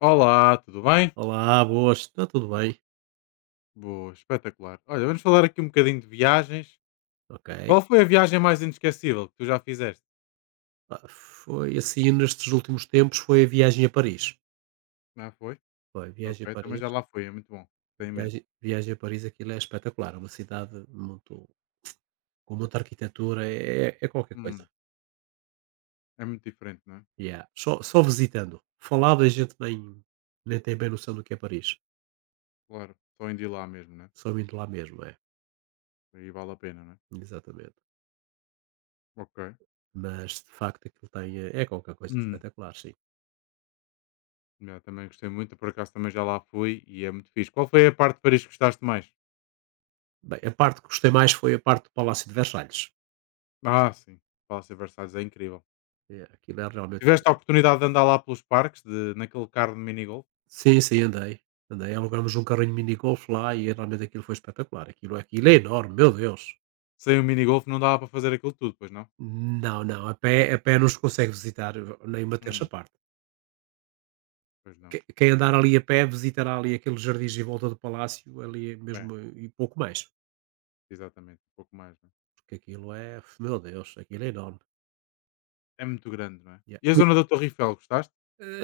Olá, tudo bem? Olá, boas, está tudo bem? Boa, espetacular. Olha, vamos falar aqui um bocadinho de viagens. Ok. Qual foi a viagem mais inesquecível que tu já fizeste? Pá, foi assim nestes últimos tempos foi a viagem a Paris. Não foi? Foi a viagem a Ok, também Paris. já lá foi, é muito bom. Tem imenso. Viagem a Paris, aquilo é espetacular. É uma cidade muito, com muita arquitetura, é qualquer coisa. Hum, É muito diferente, não é? Yeah. Só visitando. Falado a gente nem tem bem noção do que é Paris. Claro, só indo ir lá mesmo, né? Só indo lá mesmo, é. Aí vale a pena, não é? Exatamente. Ok. Mas de facto aquilo tem, é qualquer coisa de Hum, espetacular, sim. Já também gostei muito, por acaso também já lá fui e é muito fixe. Qual foi a parte de Paris que gostaste mais? Bem, a parte que gostei mais foi a parte do Palácio de Versalhes. Ah, sim, Palácio de Versalhes é incrível. É, aquilo é realmente. Tiveste a oportunidade de andar lá pelos parques, de, naquele carro de minigolf? Sim, sim, andei. Andei, alugamos um carrinho mini golf lá e realmente aquilo foi espetacular. Aquilo é enorme, meu Deus! Sem o minigolf não dava para fazer aquilo tudo, pois não? Não, não, a pé não se consegue visitar nem uma terça Hum. parte. Pois não. Que quem andar ali a pé visitará ali aqueles jardins em volta do palácio, ali É, mesmo e pouco mais, exatamente, um pouco mais, né. porque aquilo é, meu Deus, aquilo é enorme. É muito grande, não é? Yeah. E a zona da Torre Eiffel, gostaste?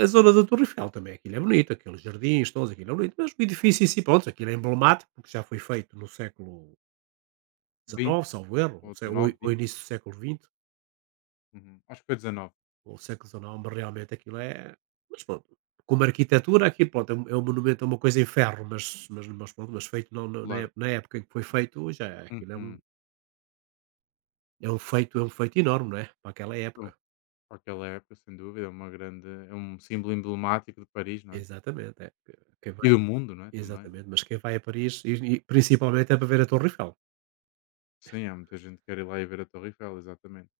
A zona da Torre Eiffel também, aquilo é bonito, aqueles jardins todos, aquilo é bonito, mas o edifício em si, pronto, aquilo é emblemático, porque já foi feito no século XIX, Vinte salvo erro, ou ou se ou 19, ou vinte. início do século XX. Uhum. Acho que foi 19, Ou Santo, mas realmente aquilo é, mas pronto, como arquitetura aqui, pronto, é um monumento a uma coisa em ferro, mas pronto, mas feito não na ép claro. na época em que foi feito já é, aquilo é um Uhum. é um feito é um feito enorme, não é, para aquela Então, época. para aquela época, sem dúvida, é uma grande é um símbolo emblemático de Paris, não é? Exatamente, é que quem E vai, do mundo, não é, também, não é? exatamente, mas quem vai a Paris e principalmente é para ver a Torre Eiffel. Sim, há muita gente que quer ir lá e ver a Torre Eiffel, exatamente.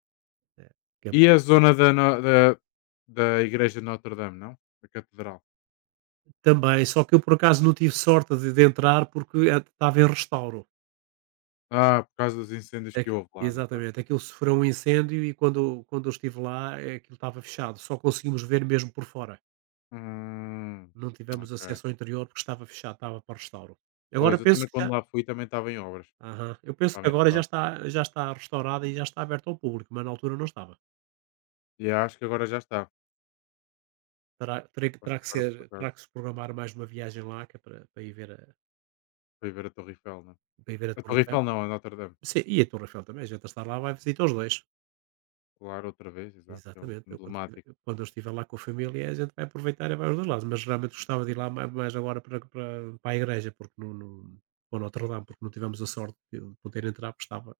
É, que é E a zona da no da da igreja de Notre Dame, não? Da catedral? também, só que eu por acaso não tive sorte de entrar porque, estava em restauro. Ah, por causa dos incêndios É que que houve lá, não foi? exatamente, aquilo sofreu um incêndio e quando eu estive lá, aquilo estava fechado, só conseguimos ver mesmo por fora, Hum, não tivemos ok. acesso ao interior porque estava fechado, estava para restauro. Agora Pois, eu penso também que quando já, lá fui também estava em obras. aham, eu penso Está que bem agora já fechado. está já está restaurada e já está aberta ao público, mas na altura não estava. E acho que agora já está. Terá terei que Acho terá que que agora ser por terá acaso que se programar mais uma viagem lá, que é para ir ver a, foi ver a Torre Eiffel, não é? para ir ver a A Torre Torre Eiffel. Eiffel não, a Notre Dame. Sim, e a Torre Eiffel também, a gente a estar lá vai visitar os dois. Claro, outra vez, exato, que é um Exatamente. Eu quando estiver emblemático. eu- quando eu estiver lá com a família, a gente vai aproveitar e vai aos 2 lados, mas realmente gostava de ir lá ma mais agora para a igreja, porque não para o Notre Dame, porque não tivemos a sorte de poder entrar, porque estava,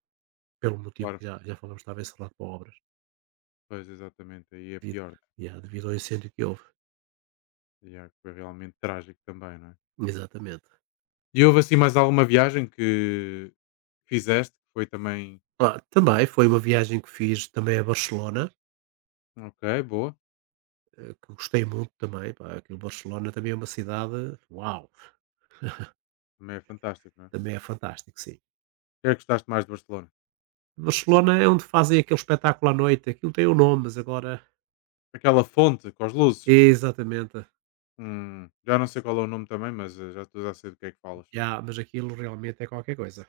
pelo motivo Claro, que já falamos, estava encerrado para obras, pois exatamente, aí é devido pior, né? yeah, devido ao incêndio que houve. E é, foi realmente trágico também, não é? Exatamente. E houve assim mais alguma viagem que fizeste que foi também? Ah, também foi uma viagem que fiz também a Barcelona, Ok, boa, que gostei muito também, pá, aquilo Barcelona também é uma cidade, uau, também é fantástico, não é? também é fantástico, sim. O que é que gostaste mais de Barcelona? Barcelona é onde fazem aquele espetáculo à noite, aquilo tem o nome, mas agora. Aquela fonte com as luzes. Exatamente. Já não sei qual é o nome também, mas já estou a sei do que é que falas. Já, mas aquilo realmente é qualquer coisa.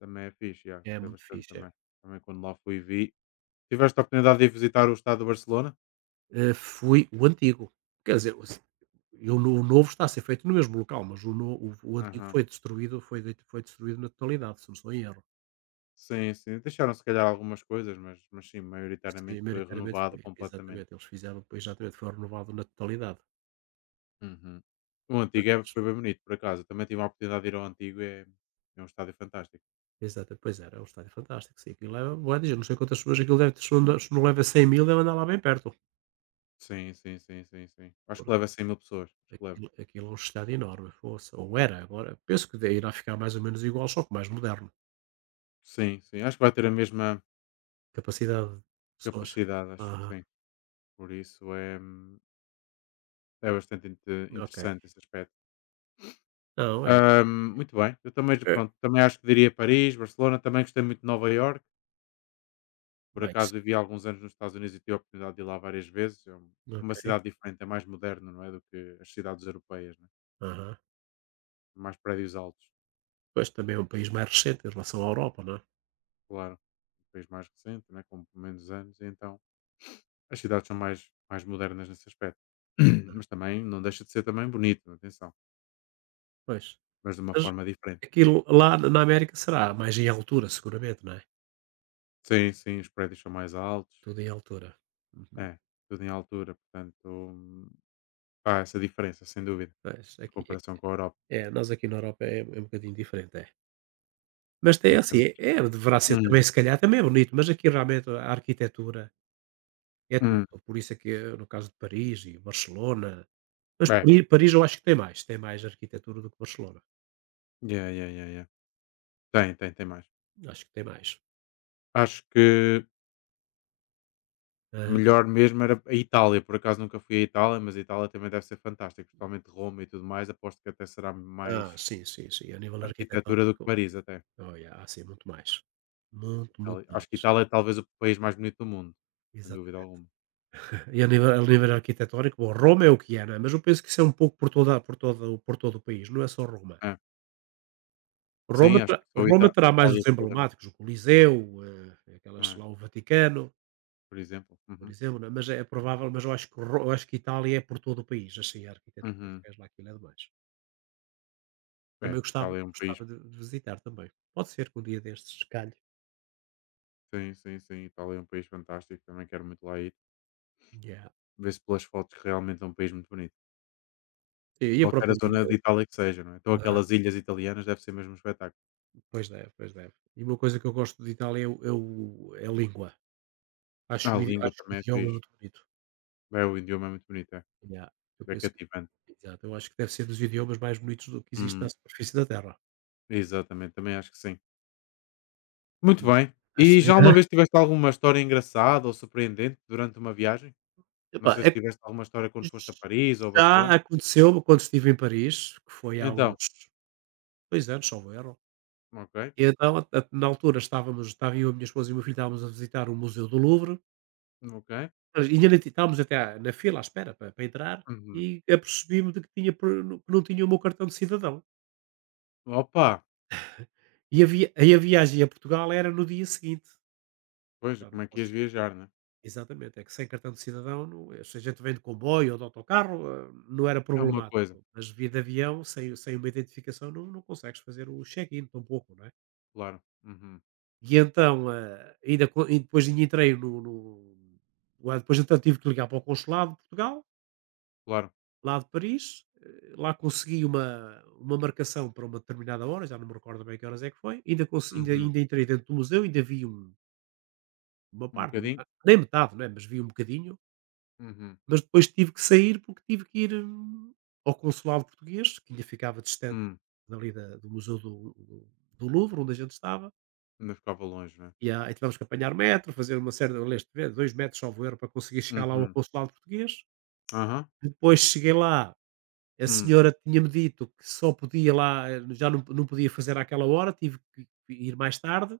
Também é fixe, já, É gostei muito bastante fixe, é. também. Também quando lá fui vi. Tiveste a oportunidade de ir visitar o estado do Barcelona? Fui o antigo. Quer dizer, o se e o no o novo está a ser feito no mesmo local, mas o no o antigo Aham. foi destruído, foi de foi destruído na totalidade, se não estou em erro. Sim, sim. Deixaram se calhar algumas coisas, mas sim, Sim, maioritariamente foi maioritariamente renovado foi. completamente. Exatamente, eles fizeram, pois exatamente, foi renovado na totalidade. Uhum. O antigo é, Mas foi bem bonito, por acaso. Eu também tive a oportunidade de ir ao antigo, é um estádio fantástico. exata pois era, é um estádio fantástico, sim, aquilo leva bué de não sei quantas pessoas aquilo deve ter, se não leva 100 000 deve andar lá bem perto. Sim, sim, sim, sim, sim. Acho que leva 100 mil pessoas. Acho que leva. Aquilo é um estádio enorme, poça, ou era, agora penso que irá ficar mais ou menos igual, só que mais moderno. Sim, sim. Acho que vai ter a mesma Capacidade de pessoas. capacidade, acho que Aham, sim. Por isso é bastante ok. interessante esse aspecto. Não, é. Muito bem. Eu também, É, pronto, também acho que diria Paris, Barcelona. Também gostei muito de Nova York. Por bem, isso- acaso vivi há alguns anos nos Estados Unidos e tive a oportunidade de ir lá várias vezes. É uma ok. cidade diferente, é mais moderna, não é? Do que as cidades europeias, né? Aham. Mais prédios altos, Pois também é um país mais recente em relação à Europa, não é? claro. Um país mais recente, né? Com menos anos. E então as cidades são mais modernas nesse aspecto. Ah, Mas também não deixa de ser também bonito, atenção. pois. Mas de uma Mas forma diferente. aquilo lá na América será mais em altura, seguramente, não é? Sim, sim, os prédios são mais altos. Tudo em altura. Uhum. É, tudo em altura, portanto, há essa diferença, sem dúvida, Pois, em aqui comparação com a Europa. é. É, nós aqui na Europa é, é um bocadinho diferente, é. Mas tem É, assim, também. Deverá ser Hum, também, se calhar, também é bonito, mas aqui realmente a arquitetura é tudo. hum, Por isso é que, no caso de Paris e Barcelona, mas é, Paris eu acho que tem mais arquitetura do que Barcelona. yeah, yeah, yeah, yeah. Tem, tem, tem mais. Acho que tem mais. Acho que Aham. melhor mesmo era a Itália, por acaso nunca fui à Itália, mas a Itália também deve ser fantástica, principalmente Roma e tudo mais, aposto que até será Ah, mais sim, sim, sim. A nível arquitetura do que arquitetónico, Paris até. olha, há sim muito mais. Muito, muito Itália. Acho que mais. Itália é talvez o país mais bonito do mundo, sem dúvida Exatamente. alguma. E a nível arquitetónico, bom, Roma é o que é, não é, mas eu penso que isso é um pouco por todo o país, não é só Roma. É. Roma Sim, acho terá que só a Roma Ita terá mais Itália os toda, não é? emblemáticos, o Coliseu, aquelas É, lá o Vaticano. por exemplo. Por Uhum. exemplo, não é? Mas é provável, mas eu acho que Itália é por todo o país, assim, a arquitetura, Uhum. fez lá, aquilo é demais. Também É, gostava Itália é um país. gostava de visitar também. Pode ser que um dia destes calhe. Sim, sim, sim, Itália é um país fantástico, também quero muito lá ir. Yeah. Vê-se pelas fotos que realmente é um país muito bonito. E a Qualquer própria zona língua. de Itália que seja, não é? Então Aham. aquelas ilhas italianas deve ser mesmo um espetáculo. Pois deve, pois deve. E uma coisa que eu gosto de Itália é o é a língua. Acho Ah, a o idi língua acho o também é idioma fixe. muito bonito. É, o idioma é muito bonito, é. Yeah. Eu É penso que cativante. exato, eu acho que deve ser dos idiomas mais bonitos do que existe na Hum, superfície da terra. Exatamente, também acho que sim. Muito Hum. bem. E Acho, já uma aham. vez tiveste alguma história engraçada ou surpreendente durante uma viagem? Não Epá, sei é se que tiveste alguma história quando foste a Paris ou já Barcelona. aconteceu quando estive em Paris, que foi há uns Então, 2 anos, salvo erro. ok, E então, a na altura estávamos estava eu, a minha esposa e o meu filho, estávamos a visitar o Museu do Louvre, ok. mas ainda nem ti estávamos até à na fila à espera para entrar, Uhum. e apercebi-me de que tinha per no- que não tinha o meu cartão de cidadão. Opa, E a viagem a Portugal era no dia seguinte. pois, Já não como é que posso, ias viajar, né? exatamente, é que sem cartão de cidadão não, se a gente vem de comboio ou de autocarro, não era É uma coisa, problemático, mas via de avião, sem uma identificação, não consegues fazer o check-in tampouco, não é? claro. Uhum, E então, ainda co e depois ainda entrei, no no lá depois então tive que ligar para o consulado de Portugal, claro. lá de Paris, lá consegui uma marcação para uma determinada hora, já não me recordo bem que horas é que foi, ainda conse ainda Uhum. ainda entrei dentro do museu, ainda vi um, uma Um parte, a bocadinho. nem metade, né, mas vi um bocadinho, Uhum. mas depois tive que sair porque tive que ir, ao consulado português, que ainda ficava distante Hum. dali da do museu do Louvre, onde a gente estava. Ainda ficava longe, né? E, ah, e tivemos que apanhar metro, fazer uma série de, aliás, 2 metros, salvo erro, para conseguir chegar lá ao Uhum. consulado português. Aham. Depois cheguei lá, a Hum. senhora tinha-me dito que só podia lá, já não, podia fazer àquela hora, tive que ir mais tarde.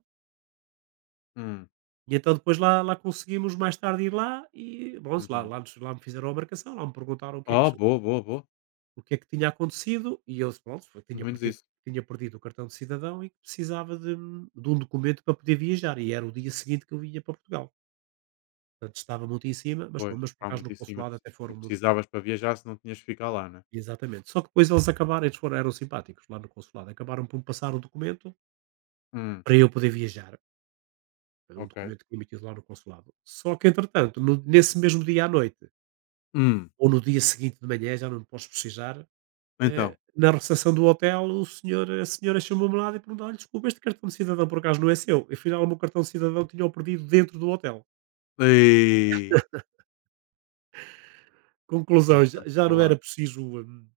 Hum. E então depois lá conseguimos mais tarde ir lá e, bom, lá, Uhum. lá, nos- lá me fizeram a marcação, lá me perguntaram o que é que, Oh, se-, boa, boa, boa. o que é que tinha acontecido e eu disse, pronto, Pelo tinha menos perdido, isso. tinha perdido o cartão de cidadão e que precisava de um documento para poder viajar e era o dia seguinte que eu vinha para Portugal. Portanto, estava muito em cima, mas, pô, Pois, mas por está acaso muito no em cima. consulado até E foram muito, precisavas para viajar se não tinhas que ficar lá, né? exatamente. Só que depois eles acabaram, eles foram, eram simpáticos lá no consulado, acabaram por me passar o documento Hum, para eu poder viajar. Era um ok. documento que emitido lá no consulado. Só que, entretanto, nesse mesmo dia à noite, Hum, ou no dia seguinte de manhã, já não posso precisar, então. na recepção do hotel, o senhor, a senhora chamou-me lá e perguntou: olha, desculpa, este cartão de cidadão por acaso não é seu? E afinal, o meu cartão de cidadão tinha-o perdido dentro do hotel. Ei, Conclusão, já, então já estava não lá. era preciso.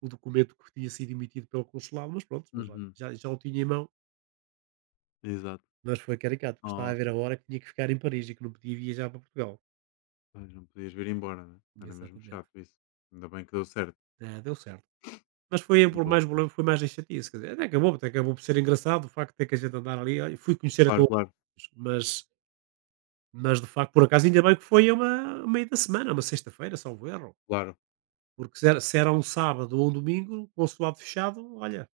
O documento que tinha sido emitido pelo consulado, mas pronto, mas olha, Uhum, já o tinha em mão. exato. Mas foi caricato, porque estava a ver Nossa, a hora que tinha que ficar em Paris e que não podia viajar para Portugal. pois não podias vir embora, né? Era mesmo Exatamente. chato isso. Ainda bem que deu certo. É, deu certo. Mas foi por Boa. mais problema, foi mais a chatice. Quer dizer, até acabou por ser engraçado o facto de ter que a gente andar ali. Olha, fui conhecer a Claro, tua. claro, Mas, mas de facto, por acaso, ainda bem que foi a uma a meio da semana, uma sexta-feira, salvo erro. claro. Porque se era um sábado ou um domingo, o consulado fechado, olha,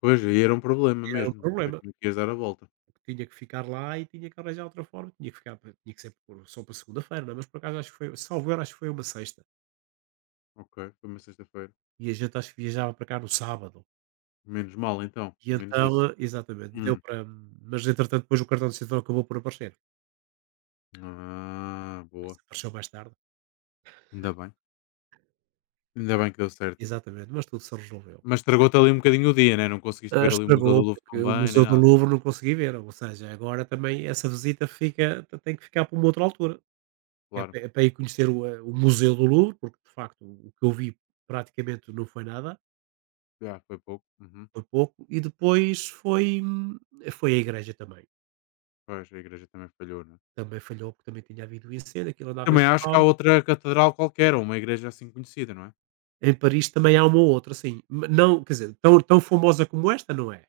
Pois, aí era um problema era um mesmo. Não sei problema. como é que ias dar a volta. Que tinha que ficar lá e tinha que arranjar outra forma, tinha que ficar, tinha que ser só para segunda-feira, não é? Mas por acaso acho que foi, salvo erro, acho que foi uma sexta. Ok, foi uma sexta-feira. E a gente acho que viajava para cá no sábado. Menos mal então, E pelo menos então, isso. Exatamente, deu Hum. para. Mas entretanto, depois o cartão de cidadão acabou por aparecer. Ah, Mas boa. apareceu mais tarde. Ainda bem. Ainda Mas- bem que deu certo. exatamente, mas tudo se resolveu. Mas estragou-te ali um bocadinho o dia, né, não conseguiste Ah, ver ali o Museu do estragou Louvre porque tão o bem, nem Museu do nada. Louvre não consegui ver. Ou seja, agora também essa visita fica, tem que ficar para uma outra altura. É Claro, para, é para ir conhecer o, o Museu do Louvre, porque de facto o que eu vi praticamente não foi nada. já, foi pouco. Uhum. Por pouco. E depois foi foi a igreja também. Pois, a igreja também falhou, não é? Também falhou, porque também tinha havido um incêndio, aquilo andava em Também acho que há restauro. outra catedral qualquer, ou uma igreja assim conhecida, não é? Em Paris também há uma ou outra, assim, ma não quer dizer, tão famosa como esta, não é,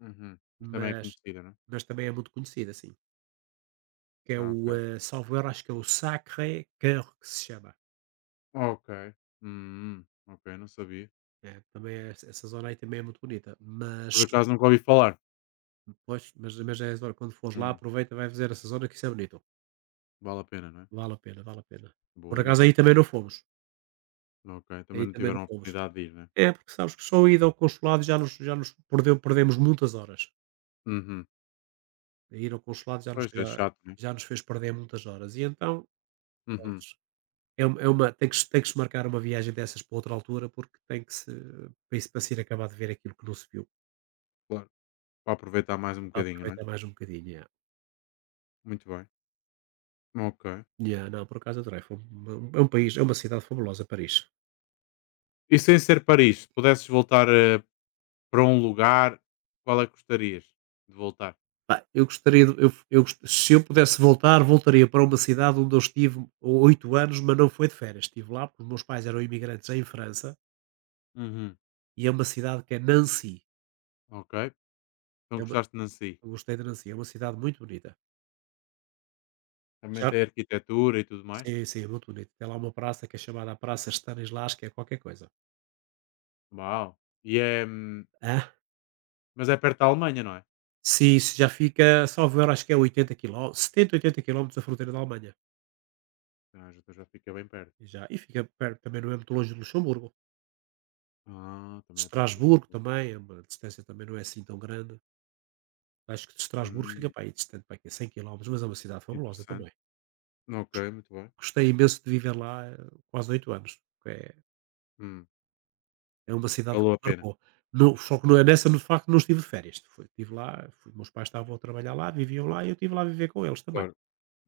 Uhum. Mas também é mas conhecida, não é? mas também é muito conhecida, assim, que é Ah, o, ok. Salvo erro, acho que é o Sacré-Cœur que se chama. Ok. Ok, não sabia. É, também é essa zona, aí também é muito bonita, Por mas acaso nunca ouvi falar. pois, mas é a zona, quando fores lá Hum, aproveita, vai fazer essa zona que isso é bonito. Vale a pena, não é? Vale a pena, vale a pena. Por Boa, ainda acaso bem. aí também não fomos, Ok, também aí não também não tiveram a fomos. oportunidade de ir, né? É, porque sabes que só a ida ao consulado já nos perdeu perdemos muitas horas. Uhum. A ir ao consulado já nos Pois, é já chato, né? já nos fez perder muitas horas. E então, Uhum, prontos, é uma tem que se marcar uma viagem dessas para outra altura, porque tem que se para isso, para se ir acabar de ver aquilo que não se viu. claro. Para aproveitar mais um bocadinho, não é? Aproveitar mais um bocadinho, yeah. Muito bem. Ok. Yeah, não, por acaso adorei, foi um, é um país, é uma cidade fabulosa, Paris. E sem ser Paris, se pudesses voltar para um lugar, qual é que gostarias de voltar? Pá, eu gostaria de eu gos se eu pudesse voltar, voltaria para uma cidade onde eu estive 8 anos, mas não foi de férias, estive lá porque os meus pais eram imigrantes em França. Uhum. E é uma cidade que é Nancy, Ok. Então é uma gostaste de Nancy. eu gostei de Nancy, é uma cidade muito bonita. Também Já, tem arquitetura e tudo mais. sim, sim, é muito bonito. Tem lá uma praça que é chamada Praça Stanislas, que é qualquer coisa. Uau. E é. Hã? Mas é perto da Alemanha, não é? Sim, isso já fica, salvo erro, acho que é 80 quilómetros, 70, 80 quilómetros da fronteira da Alemanha. Ah, já, então já fica bem perto. E já e fica perto, também não é muito longe de Luxemburgo. Ah, também é perto dos. Estrasburgo também, é uma distância também não é assim tão grande. Acho que de Estrasburgo fica Hum, para aí distante, para aqui a 100 quilómetros, mas é uma cidade fabulosa Interessante. também. Ok, Gos muito bem. gostei imenso de viver lá, quase 8 anos. É Hum, É uma cidade que Valeu me a pena, marcou. No só que não é nessa, no facto, não estive de férias. Fui estive lá fui meus pais estavam a trabalhar lá, viviam lá e eu estive lá a viver com eles também. claro.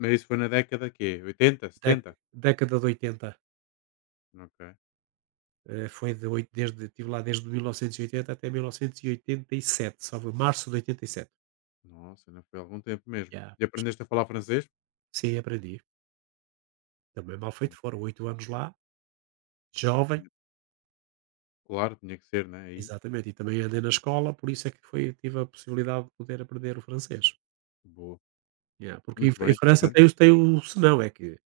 Mas isso foi na década quê? 80, Dé 70? década de oitenta, Ok. Foi de oit desde estive lá desde 1980 até 1987, só erro, março de 87. Nossa, não foi há algum tempo mesmo. Já. E aprendeste a falar francês? Sim, aprendi. Também mal Bom, feito foram 8 anos lá, jovem, tinha- Claro, tinha que ser, né? Aí. exatamente, e também andei na escola, por isso é que foi, tive a possibilidade de poder aprender o francês. Boa. Já, porque em Muito em bem, França interessante. tem o tem o senão, é que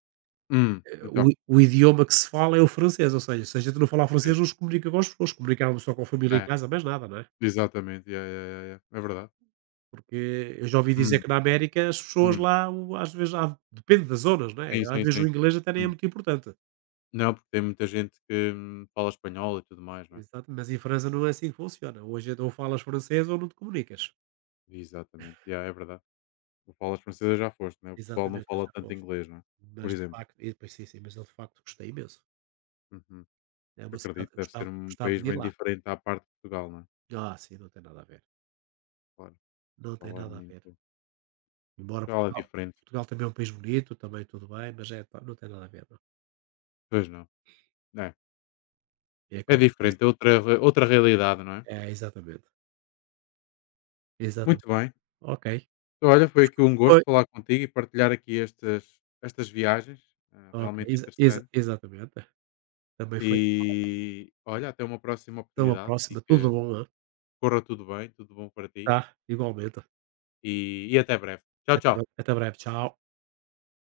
O Então, i o idioma que se fala é o francês, ou seja, se a gente não falar pode ser. francês não se comunica com as pessoas, comunicava só com a família em É, casa, mais nada, não é? exatamente, yeah, yeah, yeah, yeah. É verdade. Porque eu já ouvi dizer Hum, que na América as pessoas hum. lá, o às vezes há, depende das zonas, não é? Sim, Às sim, vezes o sim. inglês até nem é Hum. muito importante. Não, porque tem muita gente que fala espanhol e tudo mais, não é? Exato, mas em França não é assim que funciona. Hoje é, ou falas francês ou não te comunicas. Exatamente, yeah, é verdade. Tu falas francesa já foste, né? O pessoal não Exatamente, fala já tanto foste. inglês, não é? Por Mas de exemplo. facto, e depois sim, sim, mas eu de facto gostei imenso. Uhum. É uma cidade Acredito, que eu deve ser gostava, um gostava país de ir bem lá. diferente à parte de Portugal, não é? Ah, sim, não tem nada a ver. Claro, Não tem Portugal é nada a ver. muito. Embora Portugal é Portugal, diferente. Portugal também é um país bonito, também tudo bem, mas é pá, não tem nada a ver, não. Pois não. É, É é qualquer diferente, é coisa. outra, outra realidade, não é? É, exatamente, Muito exatamente. bem. Ok, Olha, foi aqui um foi gosto falar contigo e partilhar aqui estas viagens, ah, ok, realmente interessante. exatamente. Também foi. E olha, até uma próxima Até uma oportunidade e próxima, tudo que bom, hã? corra tudo bem, tudo bom para ti Tá, igualmente. e até breve. Tchau, tchau. Até breve, tchau.